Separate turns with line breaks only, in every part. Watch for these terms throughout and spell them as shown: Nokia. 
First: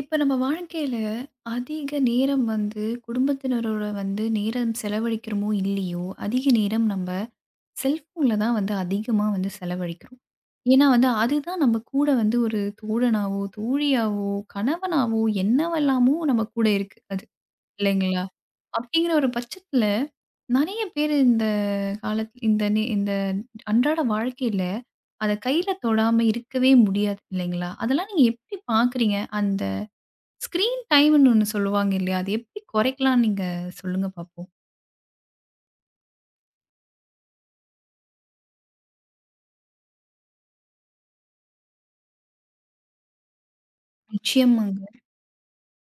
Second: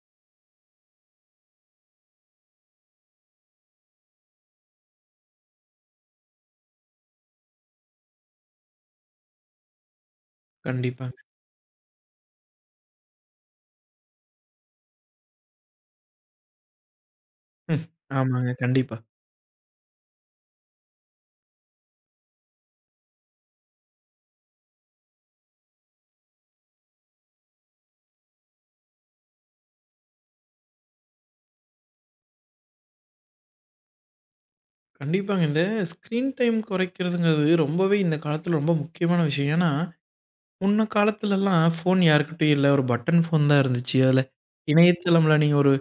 இப்ப நம்ம வாழ்க்கையில அதிக நேரம் வந்து குடும்பத்தினரோட வந்து நேரம் செலவழிக்கிறோமோ இல்லையோ, அதிக நேரம் நம்ப செல்ஃபோன்ல தான் வந்து அதிகமா வந்து செலவழிக்கிறோம். ஏன்னா வந்து
கண்டிப்பாங்க.
அதுதான் நம்ம கூட வந்து ஒரு தோழனாவோ, தோழியாவோ, கணவனாவோ என்னவெல்லாமோ நம்ம கூட இருக்கு அது.
ம்.
இல்லைங்களா?
ஆமாங்க. கண்டிப்பா.
அப்படிங்கிற ஒரு பட்சத்துல நெறைய பேர் இந்த காலத் இந்த நே இந்த அன்றாட வாழ்க்கையில அத கையில தொடாம இருக்கவே முடியாது இல்லைங்களா? அதெல்லாம் நீங்க எப்படி பார்க்குறீங்க? அந்த ஸ்க்ரீன் டைம்ன்னு ஒண்ணு சொல்லுவாங்க இல்லையா? அது எப்படி குறைக்கலாம் நீங்க சொல்லுங்க பாப்போம்?
கண்டிப்பாங்க. இந்த ஸ்க்ரீன் டைம் குறைக்கிறதுங்கிறது ரொம்பவே இந்த காலத்துல ரொம்ப முக்கியமான விஷயம். ஏன்னா, முன்ன காலத்துலலாம் ஃபோன் யார்கிட்டயும் இல்ல. ஒரு பட்டன் ஃபோன் தான் இருந்துச்சு. அதுல
நிச்சயமாங்க.
இணையதளம்ல நீங்க ஒரு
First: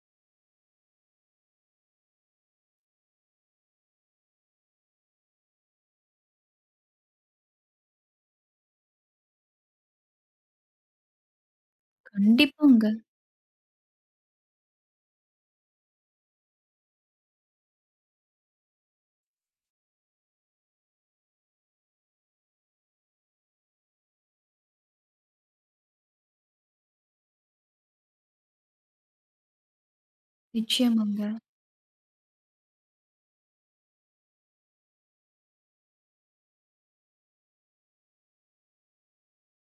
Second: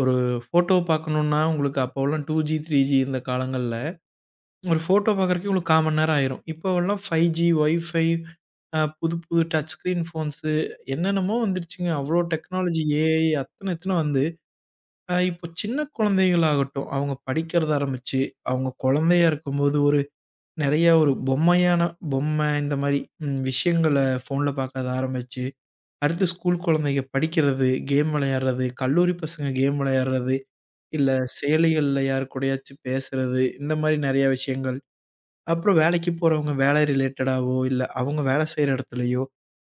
ஒரு ஃபோட்டோ பார்க்கணும்னா, உங்களுக்கு அப்போலாம் 2ஜி, 3ஜி இந்த காலங்கள்ல ஒரு ஃபோட்டோ பார்க்கறதுக்கே உங்களுக்கு 1/4 மணி நேரம் ஆயிரும். இப்போவெல்லாம் 5ஜி, வைஃபை புது புது டச் ஸ்க்ரீன் ஃபோன்ஸு என்னென்னமோ வந்துருச்சுங்க. அவ்ளோ டெக்னாலஜி,
கண்டிப்பாங்க.
ஏஐ அத்தன எத்தன வந்து இப்போ சின்ன குழந்தைகளாகட்டும், அவங்க படிக்கிறத ஆரம்பிச்சு, அவங்க குழந்தையா இருக்கும்போது ஒரு நெறைய ஒரு பொம்மையான பொம்மை இந்த மாரி விஷயங்கள ஃபோன்ல பார்க்க ஆரம்பிச்சு, அடுத்து ஸ்கூல் குழந்தைங்க படிக்கிறது, கேம் விளையாடுறது, கல்லூரி பசங்க கேம் விளையாடுறது, இல்ல
நிச்சயமாங்க.
செயலிகள்ல யார் கூடயாச்சும் பேசுறது, இந்த மாரி நெறைய விஷயங்கள். அப்புறம் வேலைக்கு போறவங்க வேலை ரிலேட்டடாவோ, இல்ல அவங்க வேலை செய்ற இடத்துலயோ,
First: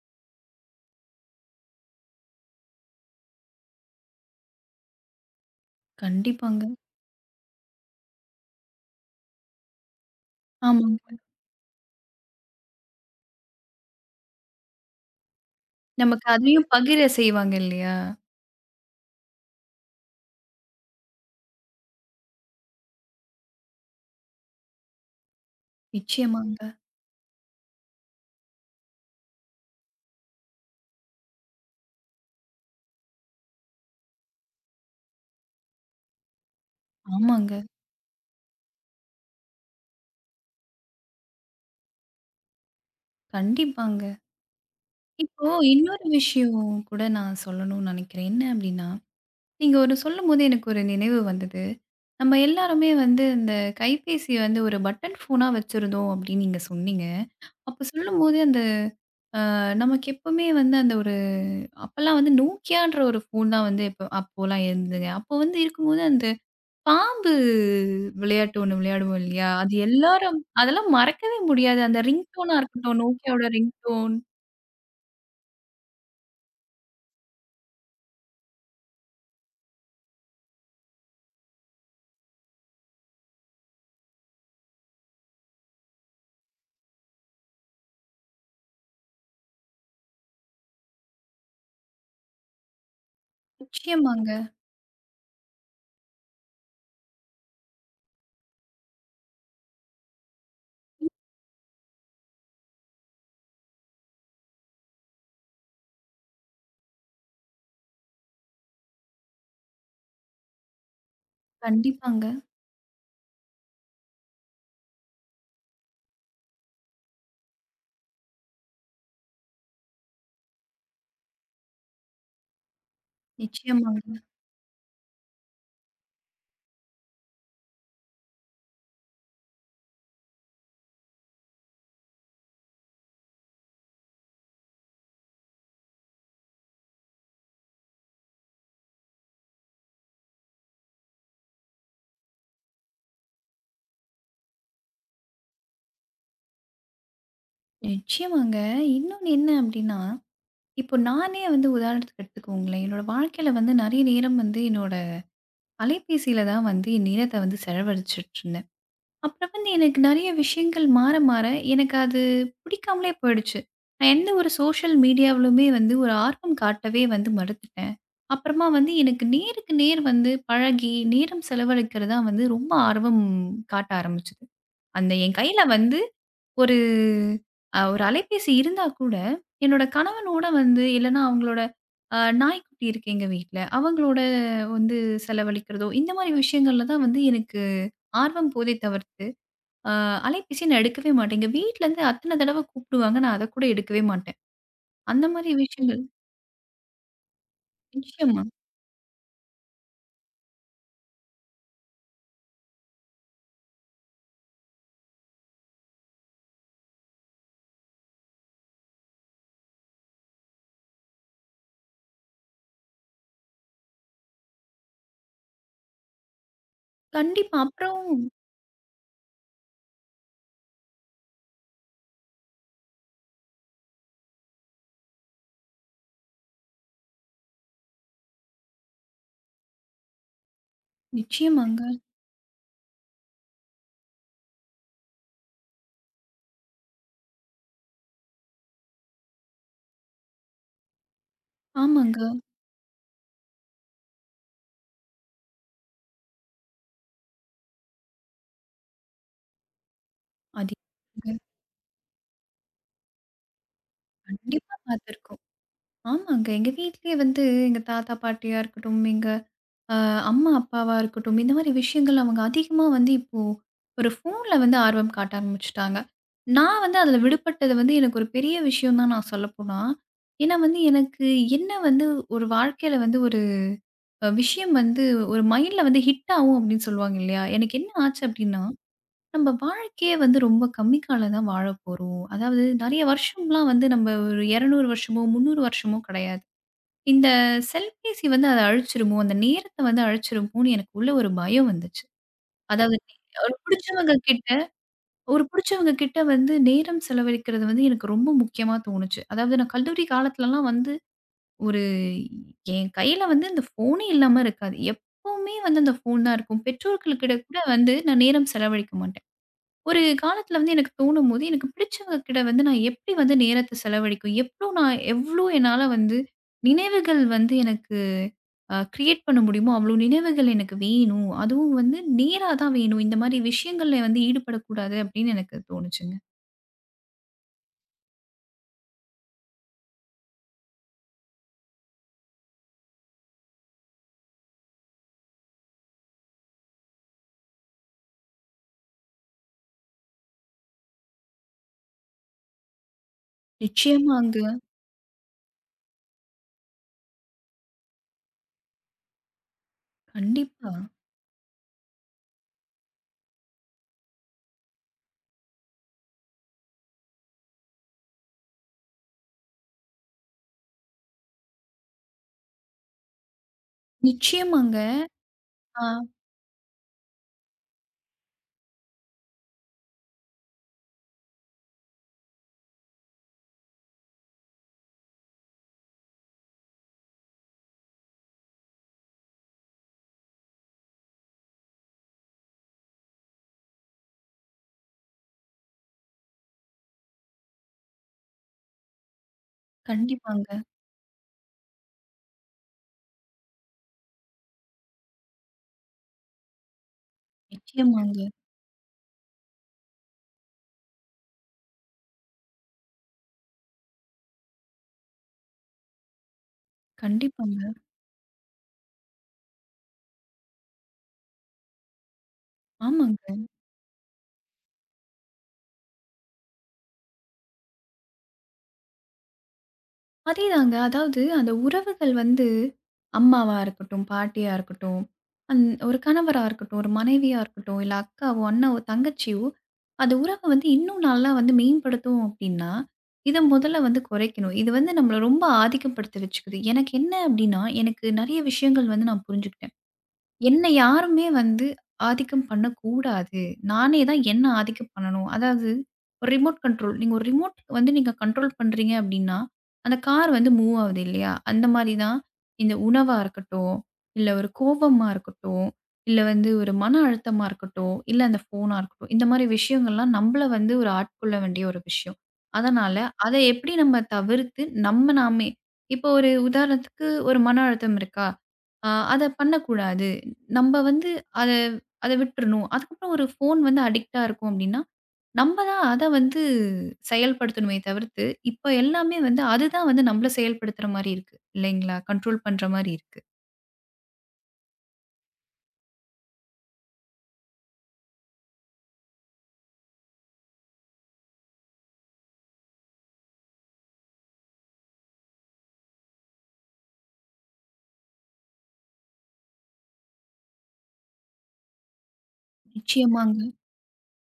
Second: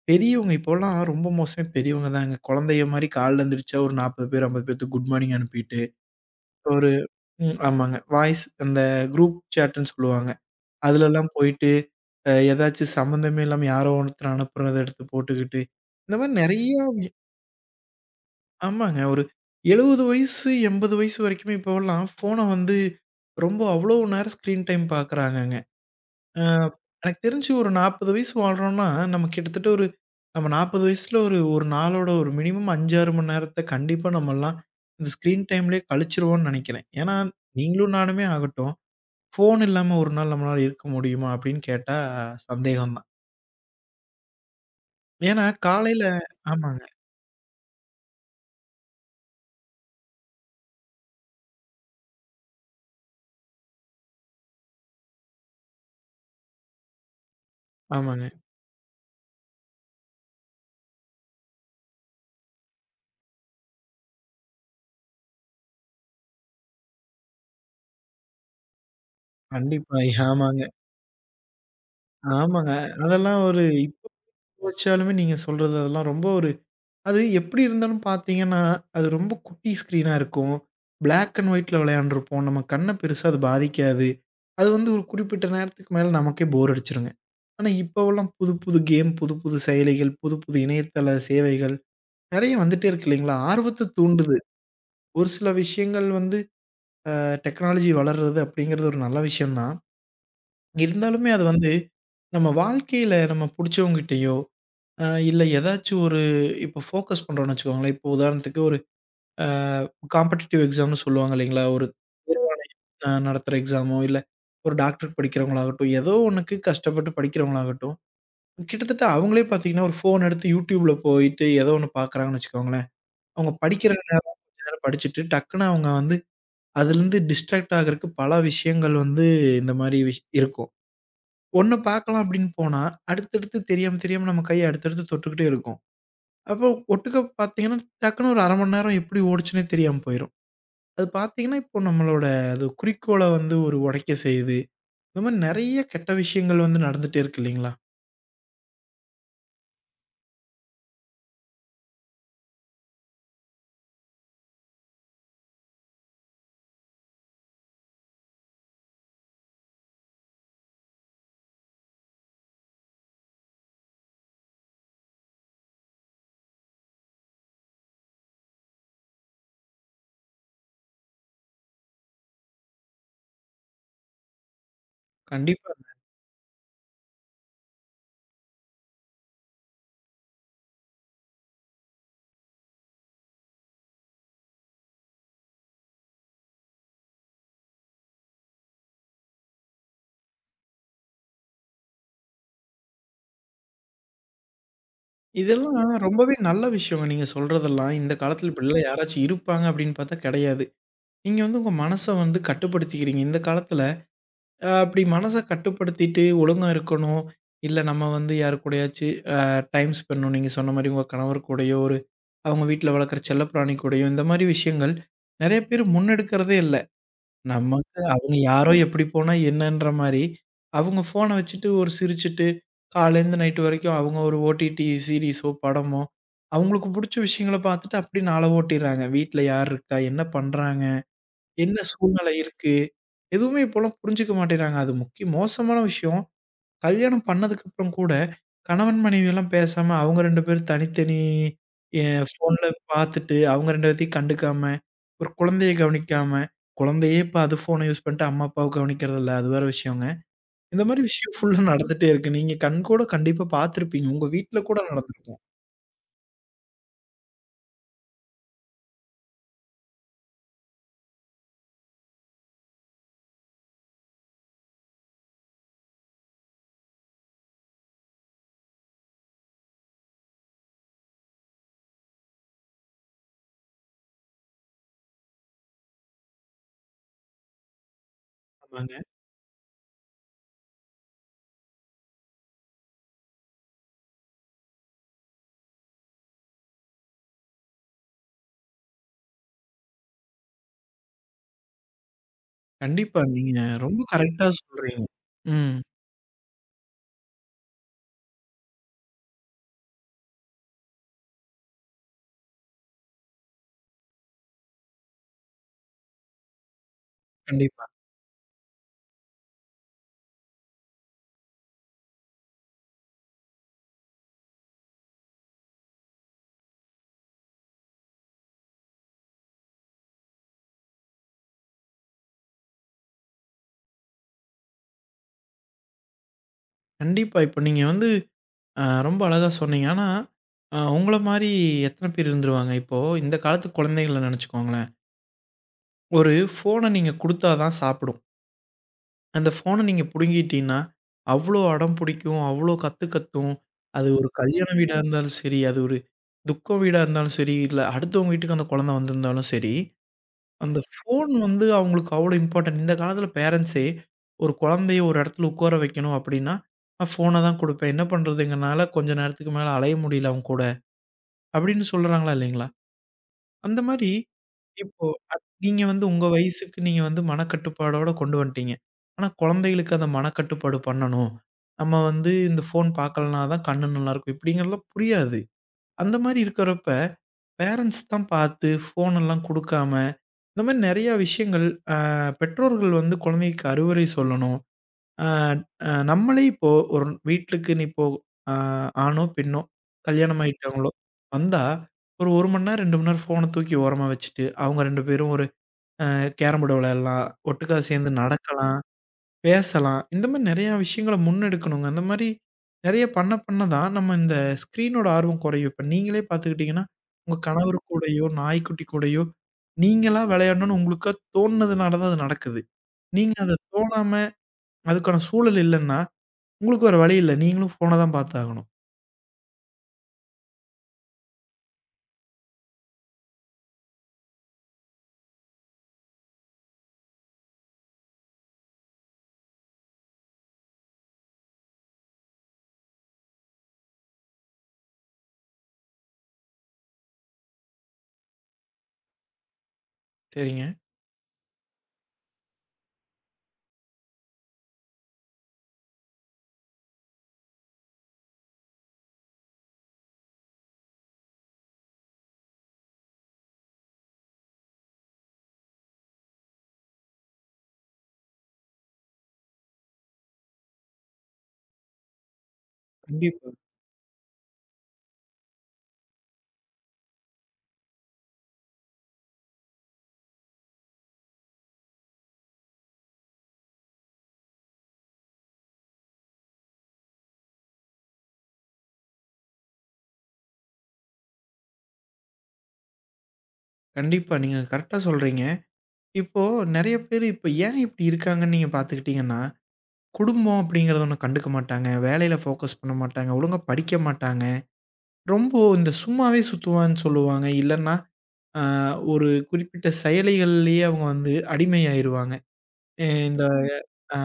பெரியவங்க இப்போலாம் ரொம்ப மோசமே பெரியவங்க தாங்க. குழந்தைக மாரி காலைல எந்திரிச்சா ஒரு 40 பேர், 50 பேத்துக்கு குட் மார்னிங் அனுப்பிட்டு
கண்டிப்பாங்க.
ஒரு ம். ஆமாங்க. வாய்ஸ் அந்த குரூப் சேட்டுன்னு சொல்லுவாங்க.
ஆமாங்க.
அதுலலாம் போயிட்டு, ஏதாச்சும் சம்மந்தமே இல்லாம யாரோ ஒருத்தர் அனுப்புறத எடுத்து போட்டுக்கிட்டு, இந்த
நமக்கு
மாரி
அதையும்
நெறைய
பகிர செய்வாங்க இல்லையா?
ஆமாங்க. ஒரு 70 வயசு, 80 வயசு வரைக்குமே இப்போலாம் ஃபோன வந்து ரொம்ப அவ்வளோ நேரம் ஸ்க்ரீன் டைம் பாக்குறாங்கங்க. ஆ,
நிச்சயமாங்க.
எனக்கு தெரிஞ்சு ஒரு 40 வயசு வாழ்றோம்னா, நம்ம கிட்டத்தட்ட ஒரு நம்ம 40 வயசுல ஒரு நாளோட ஒரு மினிமம் 5, 6 மணி நேரத்த கண்டிப்பா நம்மலாம் இந்த ஸ்க்ரீன் டைம்லயே கழிச்சிருவோம்னு நெனைக்கிறேன். ஏன்னா,
ஆமாங்க.
நீங்களும் நானுமே ஆகட்டும், ஃபோன் இல்லாம ஒரு நாள் நம்மளால இருக்க முடியுமா? அப்படின்னு கேட்டா சந்தேகம் தான்.
கண்டிப்பாங்க.
ஏன்னா,
இப்போ
காலையில
இன்னொரு விஷயம்
ஆமாங்க,
கூட நான் சொல்லணும்னு நெனைக்கிறேன். என்ன அப்படின்னா, நீங்க ஒரு சொல்லும்போது எனக்கு ஒரு நினைவு வந்தது. நம்ம எல்லாருமே வந்து இந்த கைபேசிய வந்து ஒரு பட்டன் ஃபோனா வச்சிருந்தோம் அப்படின்னு நீங்க சொன்னீங்க. அப்ப
ஆமாங்க.
சொல்லும்போது அந்த நமக்கு எப்பவுமே வந்து அந்த ஒரு அப்பல்லாம் வந்து Nokiaன்ற ஒரு ஃபோன் தான் வந்து இப்ப அப்போலாம் இருந்ததுங்க. அப்போ வந்து இருக்கும்போது அந்த பாம்பு விளையாட்டு ஒண்ணு விளையாடுவோம் இல்லையா? அது
கண்டிப்பா.
எல்லாரும்
ஆமாங்க,
அதெல்லாம் மறக்கவே முடியாது. அந்த ரிங் டோனா
ஆமாங்க.
இருக்கட்டும்,
அதெல்லாம்
Nokiaவோட
ஒரு
ரிங்
இப்போ
டோன்.
யோசிச்சாலுமே நீங்க சொல்றது அதெல்லாம் ரொம்ப ஒரு அது எப்படி இருந்தாலும் பார்த்தீங்கன்னா, அது ரொம்ப குட்டி ஸ்க்ரீனா இருக்கும். பிளாக் அண்ட் ஒயிட்ல விளையாண்டுருப்போம். நம்ம கண்ண பெருசா அது பாதிக்காது. அது வந்து ஒரு குறிப்பிட்ட நேரத்துக்கு மேல நமக்கே போர் அடிச்சுருங்க. ஆனா, இப்போவெல்லாம் புது புது கேம், புது புது செயலிகள், புது புது இணையதள சேவைகள் நெறைய வந்துட்டே இருக்கு இல்லைங்களா? ஆர்வத்த
நிச்சயமாங்க.
தூண்டுது. ஒரு சில விஷயங்கள் வந்து டெக்னாலஜி வளர்றது அப்படிங்கிறது ஒரு நல்ல விஷயம் தான். இருந்தாலுமே அது வந்து நம்ம வாழ்க்கையில நம்ம புடிச்சவங்கிட்டயோ, இல்ல ஏதாச்சும் ஒரு இப்போ ஃபோக்கஸ் பண்றோம்னு வச்சுக்கோங்களேன். இப்போ உதாரணத்துக்கு அ காம்படிட்டிவ் எக்ஸாம்னு சொல்லுவாங்க இல்லைங்களா? ஒரு ம்.
கண்டிப்பாங்க.
தேர்வாணை நடத்துற எக்ஸாமோ, இல்ல ஒரு டாக்டருக்கு படிக்கிறவங்களாகட்டும், ஏதோ ஒண்ணுக்கு கஷ்டப்பட்டு படிக்கிறவங்களாகட்டும், கிட்டத்தட்ட அவங்களே பார்த்தீங்கன்னா, ஒரு ஃபோன் எடுத்து YouTubeல போயிட்டு ஏதோ ஒண்ணு பார்க்குறாங்கன்னு வச்சுக்கோங்களேன். அவங்க படிக்கிற
நிச்சயமாங்க.
நேரம் கொஞ்ச நேரம் படிச்சுட்டு, டக்குனு அவங்க வந்து அதுலேருந்து டிஸ்ட்ராக்ட் ஆகுறக்கு பல விஷயங்கள் வந்து இந்த மாரி இருக்கும். ஒண்ணு பார்க்கலாம் அப்படின்னு போனா, அடுத்தடுத்து தெரியாம தெரியாம நம்ம கை அடுத்தடுத்து தொட்டுக்கிட்டே இருக்கும். அப்போ ஒட்டுக்க பார்த்தீங்கன்னா, டக்குனு ஒரு 1/2 மணி நேரம் எப்படி ஓடுச்சுன்னே தெரியாம போயிரும். அது பார்த்தீங்கன்னா, இப்போ நம்மளோட அது குறிக்கோள வந்து ஒரு உடைக்க செய்யுது. இந்த மாரி நெறைய கெட்ட விஷயங்கள் வந்து நடந்துட்டே இருக்கு இல்லைங்களா?
நிச்சயமாங்க. இன்னொன்னு என்ன அப்படின்னா, இப்போ நானே வந்து உதாரணத்துக்கு எடுத்துக்கோங்களேன். என்னோட வாழ்க்கையில வந்து நெறைய நேரம் வந்து என்னோட அலைபேசியில தான் வந்து என் நேரத்த வந்து செலவழிச்சுட்டுருந்தேன். அப்புறம் வந்து எனக்கு நெறைய விஷயங்கள் மாற, மாற எனக்கு அது பிடிக்காமலே போயிடுச்சு. நான் எந்த ஒரு சோஷியல் மீடியாவிலுமே வந்து ஒரு ஆர்வம் காட்டவே வந்து மறுத்துட்டேன். அப்புறமா வந்து எனக்கு நேருக்கு நேர் வந்து பழகி, நேரம் செலவழிக்கிறது தான் வந்து ரொம்ப ஆர்வம் காட்ட ஆரம்பிச்சது. அந்த என் கையில
கண்டிப்பா.
வந்து ஒரு ஒரு அலைபேசி இருந்தா கூட, என்னோட கணவனோட வந்து இல்லன்னா அவங்களோட நாய்க்குட்டி இருக்கு எங்க வீட்ல. அவங்களோட வந்து செலவழிக்கிறதோ, இந்த மாரி விஷயங்கள்ல தான் வந்து எனக்கு ஆர்வம் போதே தவிர்த்து அ அலைபேசிய நான் எடுக்கவே மாட்டேன். எங்க வீட்லருந்து அத்தன தடவ கூப்பிடுவாங்க. நான் அத கூட எடுக்கவே மாட்டேன். அந்த மாரி
இதெல்லாம்
விஷயங்கள்
ரொம்பவே நல்ல விஷயங்க நீங்க சொல்றதெல்லாம். இந்த
நிச்சயமா.
காலத்தில இப்படிலாம் யாராச்சும் இருப்பாங்க அப்படின்னு பார்த்தா கெடையாது. நீங்க வந்து உங்க மனச வந்து கட்டுப்படுத்திக்கிறீங்க. இந்த காலத்தில அப்படி மனச கட்டுப்படுத்திட்டு ஒழுங்கா இருக்கணும். இல்ல நம்ம வந்து யார் கூடயாச்சும் டைம் ஸ்பென்ட்ணும். நீங்க சொன்ன மாரி உங்க கணவர் கூடயோ, ஒரு அவங்க வீட்ல வளர்க்குற செல்லப்பிராணி கூடயோ, இந்த மாரி விஷயங்கள் நெறைய பேர் முன்னெடுக்கிறதே இல்ல.
கண்டிப்பா.
நமக்கு
அப்புறம்
அவங்க யாரோ எப்படி போனா என்னன்ற மாரி, அவங்க ஃபோன வச்சுட்டு ஒரு சிரிச்சுட்டு, காலையிலருந்து நைட்டு வரைக்கும் அவங்க ஒரு ஓடிடி சீரிஸோ, படமோ, அவங்களுக்கு புடிச்ச விஷயங்கள பார்த்துட்டு அப்படியே நாள ஓட்டிர்றாங்க. வீட்ல யார் இருக்கா? என்ன பண்றாங்க? என்ன
நிச்சயமாங்க.
சூழ்நிலை இருக்கு? எதுவுமே இப்போலாம் புரிஞ்சுக்க மாட்டேங்கிறாங்க. அது முக்கிய மோசமான விஷயம். கல்யாணம் பண்ணதுக்கப்புறம் கூட, கணவன் மனைவியெல்லாம் பேசாம அவங்க 2 பேரும் தனித்தனி எ
ஆமாங்க.
ஃபோன்ல பாத்துட்டு, அவங்க 2 பேத்தையும் கண்டுக்காம, ஒரு குழந்தைய கவனிக்காம, குழந்தையே இப்ப அது ஃபோன யூஸ் பண்ணிட்டு அம்மா, அப்பாவ கவனிக்கிறதில்ல. அது வேற விஷயங்க.
அது
இந்த மாரி
இங்க
விஷயம் ஃபுல்லா நடந்துட்டே இருக்கு. நீங்க கண்கூட கண்டிப்பா பாத்துருப்பீங்க. உங்க வீட்ல
கண்டிப்பா
கூட நடந்திருக்கும்.
பார்த்துருக்கோம். ஆமாங்க. எங்க வீட்லயே வந்து எங்க தாத்தா, பாட்டியா இருக்கட்டும், எங்க அ அம்மா, அப்பாவா இருக்கட்டும், இந்த மாரி விஷயங்கள் அவங்க அதிகமா வந்து இப்போ ஒரு ஃபோன்ல வந்து ஆர்வம் காட்ட ஆரம்பிச்சுட்டாங்க. நான் வந்து அதுல விடுபட்டது வந்து எனக்கு ஒரு பெரிய விஷயம் தான் நான் சொல்லப்போனா. ஏன்னா வந்து எனக்கு என்ன வந்து ஒரு வாழ்க்கையில வந்து ஒரு விஷயம் வந்து ஒரு மைண்ட்ல வந்து ஹிட் ஆகும் அப்படின்னு சொல்லுவாங்க இல்லையா? எனக்கு என்ன ஆச்சு அப்படின்னா,
ஆமாங்க.
நம்ம வாழ்க்கையே வந்து ரொம்ப கம்மி காலம் தான் வாழப் போறோம். அதாவது நெறைய வருஷம்லாம் வந்து நம்ம ஒரு 200 வருஷமோ, 300 வருஷமோ கிடையாது. இந்த செல்பேசி வந்து அத அழிச்சிருமோ, அந்த நேரத்த வந்து அழிச்சிருமோன்னு எனக்கு உள்ள ஒரு பயம் வந்துச்சு. அதாவது
கண்டிப்பா.
ஒரு
நீங்க ரொம்ப
புடிச்சவங்க
கரெக்ட்டா
கிட்ட
சொல்றீங்க. ம்.
வந்து நேரம் செலவழிக்கிறது வந்து எனக்கு ரொம்ப முக்கியமா தோணுச்சு. அதாவது நான் கல்லூரி காலத்துலலாம் வந்து ஒரு என் கையில வந்து அந்த ஃபோனே இல்லாம இருக்காது. எப்பவுமே வந்து அந்த ஃபோன் தான் இருக்கும். பெற்றோர்கள்கிட்ட கூட
கண்டிப்பா.
வந்து நான் நேரம் செலவழிக்க மாட்டேன். ஒரு காலத்தில வந்து எனக்கு தோணும்போது, எனக்கு பிடிச்சவங்க கிட்ட வந்து நான் எப்படி வந்து நேரத்த செலவழிக்கும்? எவ்ளோ நான் எவ்ளோ என்னால வந்து நினைவுகள் வந்து எனக்கு கிரியேட் பண்ண முடியுமோ, அவ்ளோ நினைவுகள் எனக்கு வேணும். அதுவும் வந்து நேரா தான் வேணும். இந்த மாரி விஷயங்கள்ல வந்து ஈடுபடக்கூடாது அப்படின்னு எனக்கு தோணுச்சுங்க.
கண்டிப்பா. இப்ப நீங்க வந்து ரொம்ப அழகா சொன்னீங்க. ஆனா, உங்கள மாரி எத்தன பேர் இருந்துருவாங்க? இப்போ இந்த காலத்து குழந்தைகள நெனச்சுக்கோங்களேன். ஒரு ஃபோன நீங்க குடுத்தா தான் சாப்பிடும். அந்த ஃபோன நீங்க புடுங்கிட்டீன்னா, அவ்ளோ அடம் புடிக்கும், அவ்ளோ கத்து கத்தும். அது ஒரு
நிச்சயமாங்க.
கல்யாண வீடா இருந்தாலும் சரி, அது ஒரு துக்க வீடா இருந்தாலும் சரி, இல்ல அடுத்தவங்க வீட்டுக்கு அந்த குழந்தை வந்திருந்தாலும் சரி,
கண்டிப்பா.
அந்த ஃபோன் வந்து அவங்களுக்கு அவ்ளோ இம்பார்ட்டன்ட். இந்த காலத்தில பேரண்ட்ஸே ஒரு குழந்தைய ஒரு இடத்துல உட்கார வைக்கணும் அப்டின்னா, நான் ஃபோன தான் குடுப்பேன். என்ன பண்றதுங்கனால கொஞ்ச நேரத்துக்கு மேல அலைய முடியல அவங்க கூட. அப்படின்னு சொல்றாங்களா இல்லைங்களா? அந்த மாரி,
நிச்சயமாங்க.
இப்போ நீங்க
ஆ
வந்து உங்க வயசுக்கு நீங்க வந்து மனக்கட்டுப்பாடோட கொண்டு வந்துட்டீங்க. ஆனா குழந்தைகளுக்கு அந்த மனக்கட்டுப்பாடு பண்ணணும். நம்ம வந்து இந்த ஃபோன் பார்க்கலனா தான் கண்ணு நல்லாயிருக்கும். இப்படிங்கிறதெல்லாம் புரியாது. அந்த மாரி இருக்கிறப்ப, பேரண்ட்ஸ் தான் பார்த்து ஃபோன் எல்லாம் குடுக்காம, இந்த மாரி நெறையா விஷயங்கள், அ பெற்றோர்கள் வந்து குழந்தைக்கு அறிவுரை சொல்லணும். ஆ, அ நம்மளே இப்போ ஒரு வீட்டுக்குன்னு இப்போ ஆ ஆணோ, பெண்ணோ கல்யாணம்
கண்டிப்பாங்க.
ஆயிட்டவங்களோ வந்தா, ஒரு 1 மணி நேரம், 2 மணி நேரம் ஃபோன தூக்கி ஓரமா வச்சுட்டு, அவங்க 2 பேரும் ஒரு கேரம் போர்டு விளையாடலாம், ஒட்டுக்கா சேர்ந்து
நிச்சயமாங்க.
நடக்கலாம், பேசலாம். இந்த மாரி நெறையா விஷயங்கள முன்னெடுக்கணுங்க. அந்த மாரி நெறைய பண்ண பண்ண தான் நம்ம இந்த ஸ்க்ரீனோட ஆர்வம் குறையும். இப்ப நீங்களே பார்த்துக்கிட்டீங்கன்னா, உங்க
கண்டிப்பாங்க.
கணவர் கூடயோ, நாய்க்குட்டி கூடயோ நீங்களா விளையாடணும்னு உங்களுக்கா தோணுனதுனால தான் அது நடக்குது. நீங்க
ஆமாங்க.
அத தோணாம அதுக்கான சூழல் இல்லன்னா உங்களுக்கு வேற வழி இல்ல. நீங்களும் ஃபோன தான் பார்த்தாகணும்.
அதேதாங்க. அதாவது அந்த உறவுகள் வந்து அம்மாவா இருக்கட்டும், பாட்டியா இருக்கட்டும், அந் ஒரு கணவரா இருக்கட்டும், ஒரு மனைவியா இருக்கட்டும், இல்ல அக்காவோ, அண்ணாவோ, தங்கச்சியோ, அந்த உறவ வந்து இன்னும் நல்லா வந்து மேம்படுத்தும் அப்டின்னா, இத முதல்ல வந்து குறைக்கணும். இது வந்து நம்மள ரொம்ப ஆதிக்கம் படுத்த வச்சுக்குது. எனக்கு என்ன அப்டின்னா, எனக்கு நெறைய விஷயங்கள் வந்து நான் புரிஞ்சுக்கிட்டேன்.
சரிங்க.
என்ன யாருமே வந்து ஆதிக்கம் பண்ணக்கூடாது. நானே தான் என்ன ஆதிக்கம் பண்ணணும். அதாவது ஒரு ரிமோட் கண்ட்ரோல். நீங்க ஒரு ரிமோட் வந்து நீங்க கண்ட்ரோல் பண்றீங்க அப்டின்னா, அந்த கார் வந்து மூவ் ஆவுது இல்லையா? அந்த மாரி தான் இந்த உணவா இருக்கட்டும், இல்ல ஒரு கோவமா இருக்கட்டும், இல்ல வந்து ஒரு மன அழுத்தமா இருக்கட்டும், இல்ல அந்த ஃபோனா இருக்கட்டும். இந்த மாரி விஷயங்கள்லாம் நம்பள வந்து ஒரு ஆட்கொள்ள வேண்டிய ஒரு விஷயம். அதனால அத
கண்டிப்பா,
எப்டி நம்ம தவிர்த்து நம்ம நாமே இப்போ ஒரு உதாரணத்துக்கு ஒரு மன அழுத்தம் இருக்கா? அத பண்ணக்கூடாது. நம்ம வந்து அத அத விட்டுறணும். அதுக்கப்புறம் ஒரு ஃபோன் வந்து அடிக்ட்டா இருக்கோம் அப்டின்னா, நம்ம தான் அத வந்து செயல்படுத்தணுமே தவிர்த்து, இப்ப எல்லாமே வந்து அதுதான் வந்து நம்மள செயல்படுத்துற மாரி இருக்கு. இல்லைங்களா? கண்ட்ரோல் பண்ற மாரி இருக்கு.
கண்டிப்பா. நீங்க கரெக்ட்டா சொல்றீங்க. இப்போ நெறைய பேரு இப்ப ஏன் இப்டி இருக்காங்கன்னு நீங்க பார்த்துக்கிட்டீங்கன்னா, குடும்பம் அப்படிங்கிறத ஒண்ணு கண்டுக்க மாட்டாங்க. வேலையில ஃபோக்கஸ் பண்ண மாட்டாங்க. ஒழுங்கா படிக்க மாட்டாங்க. ரொம்ப இந்த சும்மாவே சுத்துவான்னு சொல்லுவாங்க. இல்லன்னா, அ ஒரு குறிப்பிட்ட செயலிகள்லயே அவங்க வந்து அடிமையாயிருவாங்க. அ
நிச்சயமாங்க.
இந்த அ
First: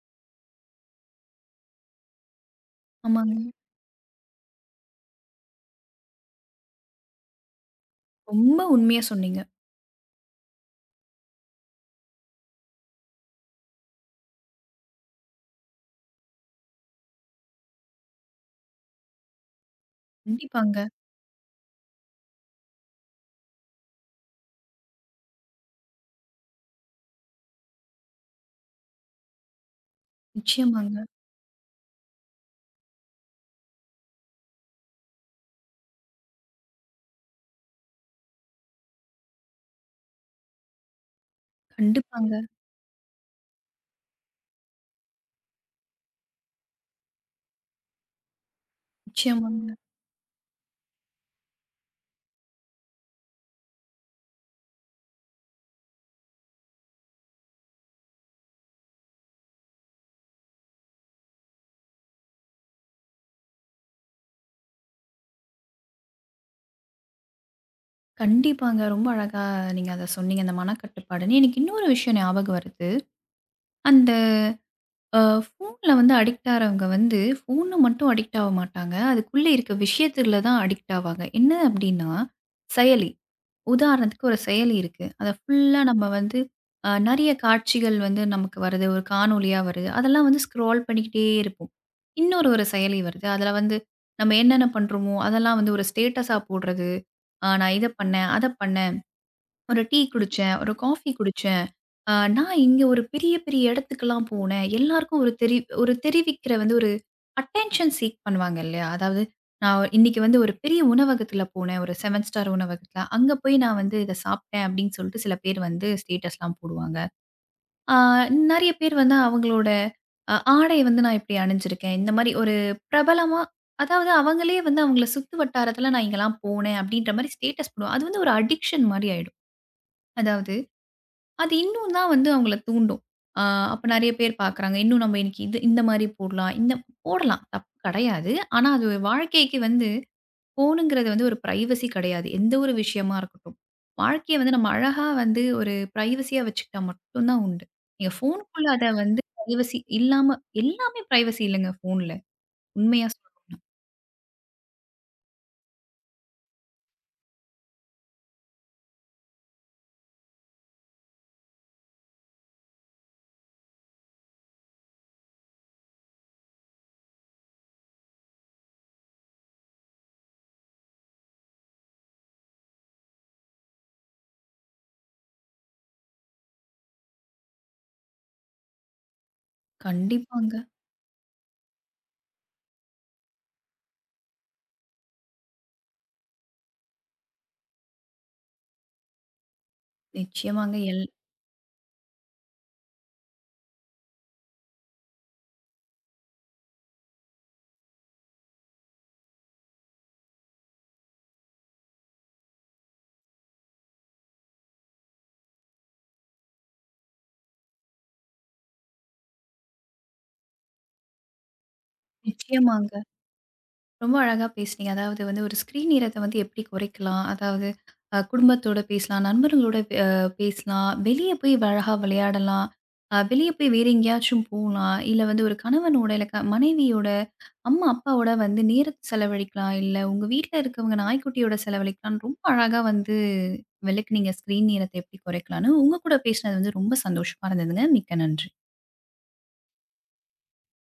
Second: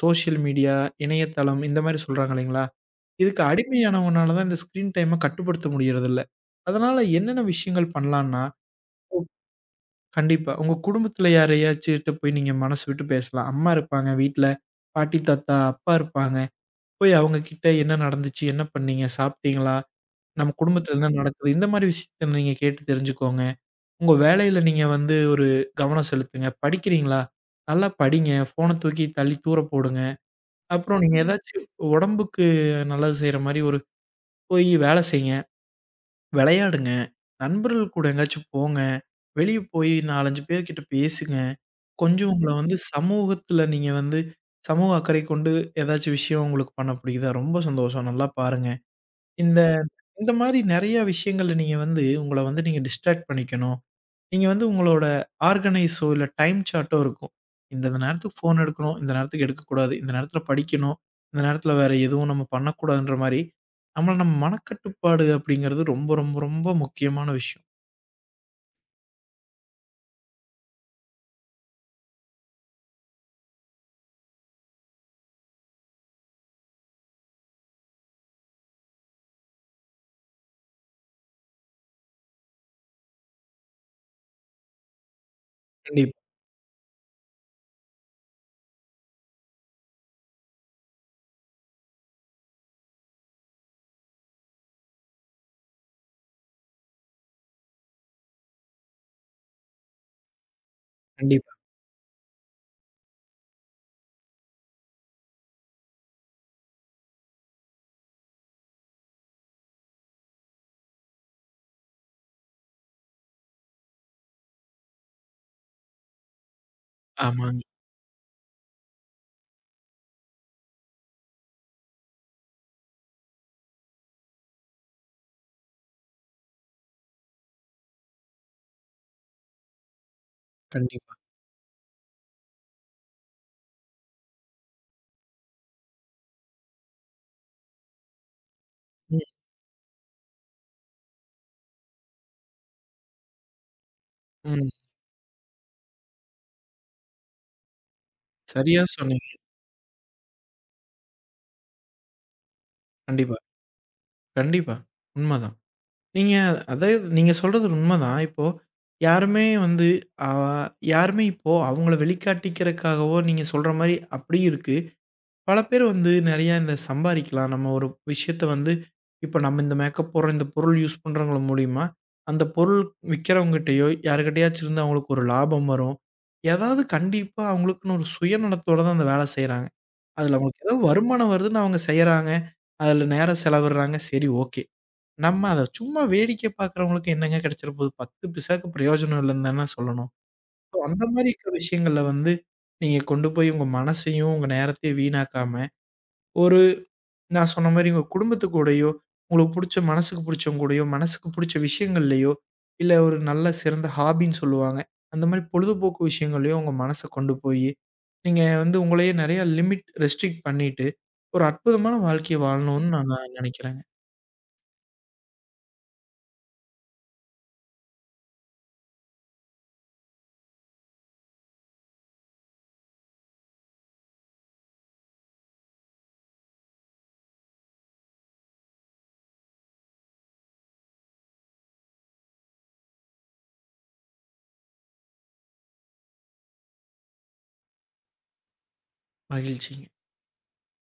சோசியல் மீடியா, இணையதளம் இந்த மாரி சொல்றாங்க இல்லைங்களா?
ஆமாங்க.
இதுக்கு அடிமையானவனால தான் இந்த ஸ்க்ரீன் டைம கட்டுப்படுத்த முடியறதில்ல. அதனால என்னென்ன விஷயங்கள் பண்ணலான்னா,
ரொம்ப உண்மையா சொன்னீங்க.
கண்டிப்பா உங்க குடும்பத்தில யாரையாச்சுட்ட போய் நீங்க மனசு விட்டு பேசலாம். அம்மா இருப்பாங்க வீட்ல, பாட்டி, தாத்தா, அப்பா இருப்பாங்க. போய் அவங்க கிட்ட என்ன நடந்துச்சு? என்ன பண்ணீங்க? சாப்பிட்டீங்களா? நம்ம
கண்டிப்பாங்க.
குடும்பத்தில என்ன நடக்குது? இந்த மாரி விஷயத்த நீங்க கேட்டு தெரிஞ்சுக்கோங்க. உங்க வேலையில நீங்க வந்து ஒரு கவனம் செலுத்துங்க. படிக்கிறீங்களா? நல்லா படிங்க. ஃபோன தூக்கி தள்ளி தூர போடுங்க.
நிச்சயமாங்க.
அப்புறம் நீங்க ஏதாச்சும் உடம்புக்கு நல்லது செய்ற மாரி ஒரு போய் வேலை செய்யுங்க. விளையாடுங்க. நண்பர்கள் கூட எங்கேயாச்சும் போங்க. வெளிய போய் 4, 5 பேர்கிட்ட பேசுங்க. கொஞ்சம்
கண்டிப்பாங்க.
உங்கள வந்து சமூகத்துல நீங்க வந்து சமூக அக்கறை கொண்டு ஏதாச்சும் விஷயம் உங்களுக்கு பண்ண புடிக்குதா? ரொம்ப சந்தோஷம். நல்லா பாருங்க. இந்த
நிச்சயமாங்க.
இந்த மாரி நெறைய விஷயங்கள்ல நீங்க வந்து உங்கள வந்து நீங்க டிஸ்ட்ராக்ட் பண்ணிக்கணும். நீங்க வந்து உங்களோட ஆர்கனைஸோ, இல்ல டைம் சார்ட்டோ இருக்கும். இந்த இந்த நேரத்துக்கு ஃபோன் எடுக்கணும், இந்த நேரத்துக்கு எடுக்கக்கூடாது, இந்த நேரத்துல படிக்கணும், இந்த நேரத்துல வேற எதுவும் நம்ம பண்ணக்கூடாதுன்ற மாரி, நம்மள நம்ம மனக்கட்டுப்பாடு அப்படிங்கிறது ரொம்ப, ரொம்ப, ரொம்ப முக்கியமான விஷயம்.
கண்டிப்பாங்க. ரொம்ப அழகா நீங்க அத சொன்னீங்க. அந்த மனக்கட்டுப்பாடுன்னு. எனக்கு இன்னொரு விஷயம் ஞாபகம் வருது. அந்த ஃபோன்ல வந்து அடிக்ட் ஆறவங்க வந்து, ஃபோனு மட்டும் அடிக்ட் ஆக மாட்டாங்க. அதுக்குள்ள இருக்க விஷயத்துல தான் அடிக்ட் ஆவாங்க. என்ன அப்டின்னா, செயலி. உதாரணத்துக்கு ஒரு செயலி இருக்கு. அத ஃபுல்லா நம்ம
கண்டிப்பா,
வந்து நெறைய காட்சிகள் வந்து நமக்கு வருது. ஒரு காணொளியா வருது. அதெல்லாம் வந்து ஸ்க்ரால் பண்ணிக்கிட்டே இருப்போம். இன்னொரு ஒரு செயலி வருது. அதுல வந்து நம்ம என்னென்ன பண்றோமோ, அதெல்லாம் வந்து ஒரு ஸ்டேட்டஸா போடுறது. நான் இத பண்ணேன், அத பண்ணேன். ஒரு டீ குடிச்சேன், ஒரு காஃபி
கண்டிப்பா.
குடிச்சேன். நான் இங்க ஒரு பெரிய பெரிய இடத்துக்குலாம் போனேன். எல்லாருக்கும் ஒரு தெரிவிக்கிற வந்து ஒரு அட்டென்ஷன் சீக் பண்ணுவாங்க இல்லையா? அதாவது நான் இன்னைக்கு வந்து ஒரு பெரிய உணவகத்துல போனேன். ஒரு 7 ஸ்டார் உணவகத்துல. அங்க போய் நான் வந்து இத சாப்பிட்டேன் அப்படின்னு சொல்லிட்டு சில பேர் வந்து ஸ்டேட்டஸ்லாம் போடுவாங்க.
ஆமாங்க.
அ நெறைய பேர் வந்து அவங்களோட ஆடைய வந்து நான் இப்படி அணிஞ்சிருக்கேன். இந்த மாரி ஒரு பிரபலமா அதாவது அவங்களே வந்து அவங்கள சுத்து வட்டாரத்துல நான் இங்கலாம் போனேன் அப்படின்ற மாரி ஸ்டேட்டஸ் போடுவா அது வந்து ஒரு அடிக்ஷன் மாரி ஆயிடும். அதாவது
கண்டிப்பா.
அது இன்னும் தான் வந்து அவங்கள தூண்டும். ஆ அப்ப நெறைய பேர் பார்க்குறாங்க. இன்னும் நம்ம இன்னைக்கு இது இந்த மாரி போடலாம். இந்த போடலாம். தப்பு கெடையாது. ஆனா அது ஒரு
ம்,
வாழ்க்கைக்கு வந்து ஃபோனுங்கிறது வந்து ஒரு பிரைவசி கெடையாது. எந்த ஒரு விஷயமா இருக்கட்டும். வாழ்க்கைய வந்து
ம்.
நம்ம அழகா வந்து ஒரு பிரைவசியா வச்சுக்கிட்டா மட்டும் தான் உண்டு. நீங்க ஃபோனுக்குள்ள
சரியா
அத வந்து
சொன்னீங்க.
பிரைவசி இல்லாம எல்லாமே பிரைவசி இல்லங்க ஃபோன்ல. உண்மையா
கண்டிப்பா,
சொல்லணும்னா.
கண்டிப்பா. உண்மதான். நீங்க அதே நீங்க சொல்றது உண்மதான். இப்போ யாருமே வந்து, ஆ யாருமே இப்போ அவங்கள வெளிக்காட்டிக்கிறக்காகவோ, நீங்க சொல்ற மாரி அப்படியும் இருக்கு. பல பேர் வந்து நெறையா இந்த சம்பாரிக்கலாம். நம்ம ஒரு விஷயத்த வந்து இப்ப நம்ம இந்த மேக்கப் போடுறோம், இந்த பொருள் யூஸ் பண்றவங்க மூலியமா, அந்த பொருள் விக்கிறவங்ககிட்டயோ, யாருகிட்டயாச்சும் இருந்து அவங்களுக்கு ஒரு லாபம் வரும். ஏதாவது கண்டிப்பா அவங்களுக்குன்னு ஒரு சுயநலத்தோட தான் அந்த வேலை செய்றாங்க. அதுல
கண்டிப்பாங்க.
அவங்களுக்கு ஏதோ வருமானம் வருதுன்னு அவங்க செய்றாங்க. அதுல நேரம் செலவிடுறாங்க. சரி ஓகே. நம்ம அத சும்மா வேடிக்கை பார்க்குறவங்களுக்கு என்னங்க கிடைச்சிற போது? 10 பைசாக்கு பிரயோஜனம் இல்லன்னு தான சொல்லணும்.
நிச்சயமாங்க.
ஸோ அந்த மாரி இருக்கிற விஷயங்கள்ல வந்து, நீங்க கொண்டு போய் உங்க மனசையும், உங்க நேரத்தையும் வீணாக்காம ஒரு நான் சொன்ன மாரி உங்க குடும்பத்து கூடயோ, உங்களுக்கு புடிச்ச மனசுக்கு புடிச்சவங்க கூடயோ, மனசுக்கு புடிச்ச விஷயங்கள்லயோ, இல்ல ஒரு நல்ல சிறந்த ஹாபின்னு சொல்லுவாங்க. அந்த மாரி பொழுதுபோக்கு விஷயங்கள்லயோ உங்க மனச கொண்டு போயி, நீங்க வந்து உங்களையே நெறைய லிமிட் ரெஸ்ட்ரிக்ட் பண்ணிட்டு, ஒரு அற்புதமான வாழ்க்கைய வாழணும்னு
நிச்சயமாங்க.
நான் நெனைக்கிறேங்க.
ரொம்ப அழகா பேசுனீங்க. அதாவது வந்து ஒரு ஸ்க்ரீன் நேரத்த வந்து எப்படி குறைக்கலாம்? அதாவது குடும்பத்தோட பேசலாம், நண்பர்களோட அ பேசலாம், வெளிய போய் அழகா விளையாடலாம், வெளிய போய் வேற எங்கேயாச்சும் போலாம், இல்ல வந்து ஒரு கணவனோட, இல்ல மனைவியோட, அம்மா, அப்பாவோட வந்து நேரத்த செலவழிக்கலாம், இல்ல உங்க வீட்ல இருக்கவங்க நாய்க்குட்டியோட செலவழிக்கலாம்ன்னு ரொம்ப அழகா வந்து விளக்குனீங்க. ஸ்க்ரீன் நேரத்த எப்படி குறைக்கலான்னு. உங்க கூட பேசினது வந்து ரொம்ப சந்தோஷமா இருந்ததுங்க. மிக்க நன்றி.
மகிழ்ச்சி.